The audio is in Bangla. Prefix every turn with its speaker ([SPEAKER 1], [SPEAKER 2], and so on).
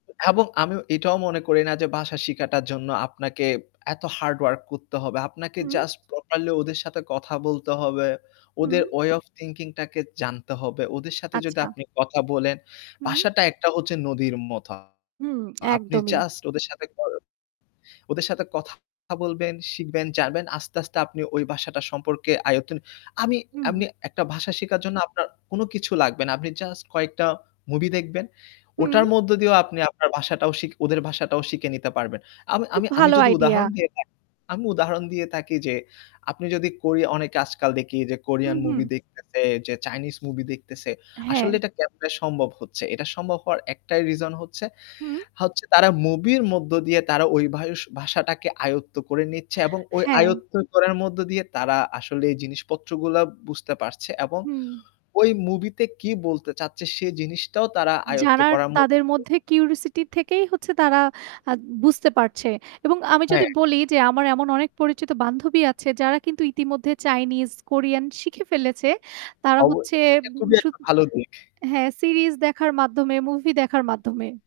[SPEAKER 1] এবং আমি এটাও মনে করি না যে ভাষা শিখাটার জন্য আপনাকে এত হার্ড ওয়ার্ক করতে হবে। আপনাকে
[SPEAKER 2] হুম।
[SPEAKER 1] জাস্ট প্রপারলি ওদের সাথে কথা বলতে হবে।
[SPEAKER 2] হুম।
[SPEAKER 1] ওদের ওয়ে অফ থিংকিং টাকে জানতে হবে। ওদের সাথে যদি
[SPEAKER 2] আচ্ছা।
[SPEAKER 1] আপনি কথা বলেন,
[SPEAKER 2] হু।
[SPEAKER 1] বাসাটা একটা হচ্ছে নদীর মত। আ
[SPEAKER 2] হুঁ।
[SPEAKER 1] আপনি
[SPEAKER 2] একদমই।
[SPEAKER 1] জাস্ট ওদের সাথে কর ওদের সাথে কথা বলবেন, শিখবেন, জানবেন। আস্তে, আস্তে আপনি ওই ভাষাটা সম্পর্কে আয়তন আমি
[SPEAKER 2] হুম।
[SPEAKER 1] আমনি একটা ভাষা শিখার জন্য আপনার কোন কিছু লাগবে না। আপনি জাস্ট কয়েকটা মুভি দেখবেন। ওটার
[SPEAKER 2] হু।
[SPEAKER 1] মধ্য দিয়েও আপনি আপনার ভাষাটাও শিখ ওদের ভাষাটাও শিখে নিতে পারবেন। আমি
[SPEAKER 2] খুব
[SPEAKER 1] আমি আমি
[SPEAKER 2] ভালো
[SPEAKER 1] যদি
[SPEAKER 2] আইডিয়া।
[SPEAKER 1] উদাহরণ দিয়ে থাকি আমি উদাহরণ দিয়ে থাকি যে আপনি যদি কোরিয়া অনেকে আজকাল দেখি যে
[SPEAKER 2] হুম,
[SPEAKER 1] কোরিয়ান
[SPEAKER 2] হুম।
[SPEAKER 1] মুভি দেখতেছে, যে চাইনিজ মুভি দেখতেছে
[SPEAKER 2] হ্যাঁ।
[SPEAKER 1] আসলে এটা কেমনে সম্ভব হচ্ছে? এটা সম্ভব হওয়ার একটাই রিজন হচ্ছে
[SPEAKER 2] হু।
[SPEAKER 1] হচ্ছে তারা মুভির মধ্য দিয়ে তারা ওই ভয়ষ ভাষাটাকে আয়ত্ত করে নিচ্ছে এবং ওই
[SPEAKER 2] হ্যাঁ।
[SPEAKER 1] আয়ত্ত করার মধ্য দিয়ে তারা আসলে এই জিনিসপত্রগুলা বুঝতে পারছে এবং
[SPEAKER 2] হুম।
[SPEAKER 1] ওই মুভিতে কি বলতে চাচ্ছে সে জিনিসটাও তারা আয়ত্ত
[SPEAKER 2] যারা
[SPEAKER 1] করার মধ্যে
[SPEAKER 2] তাদের মধ্যে কিউরিওসিটি থেকেই হচ্ছে তারা আ বুঝতে পারছে। এবং আমি
[SPEAKER 1] হ্যাঁ।
[SPEAKER 2] যদি বলি যে আমার এমন অনেক পরিচিত বান্ধবী আছে যারা কিন্তু ইতিমধ্যে চাইনিজ, কোরিয়ান শিখে ফেলেছে। তারা
[SPEAKER 1] অব
[SPEAKER 2] হচ্ছে
[SPEAKER 1] এটা
[SPEAKER 2] উম
[SPEAKER 1] খুবই একটা
[SPEAKER 2] শুধু
[SPEAKER 1] ভালো দিক।
[SPEAKER 2] হ্যাঁ সিরিজ দেখার মাধ্যমে মুভি দেখার মাধ্যমে।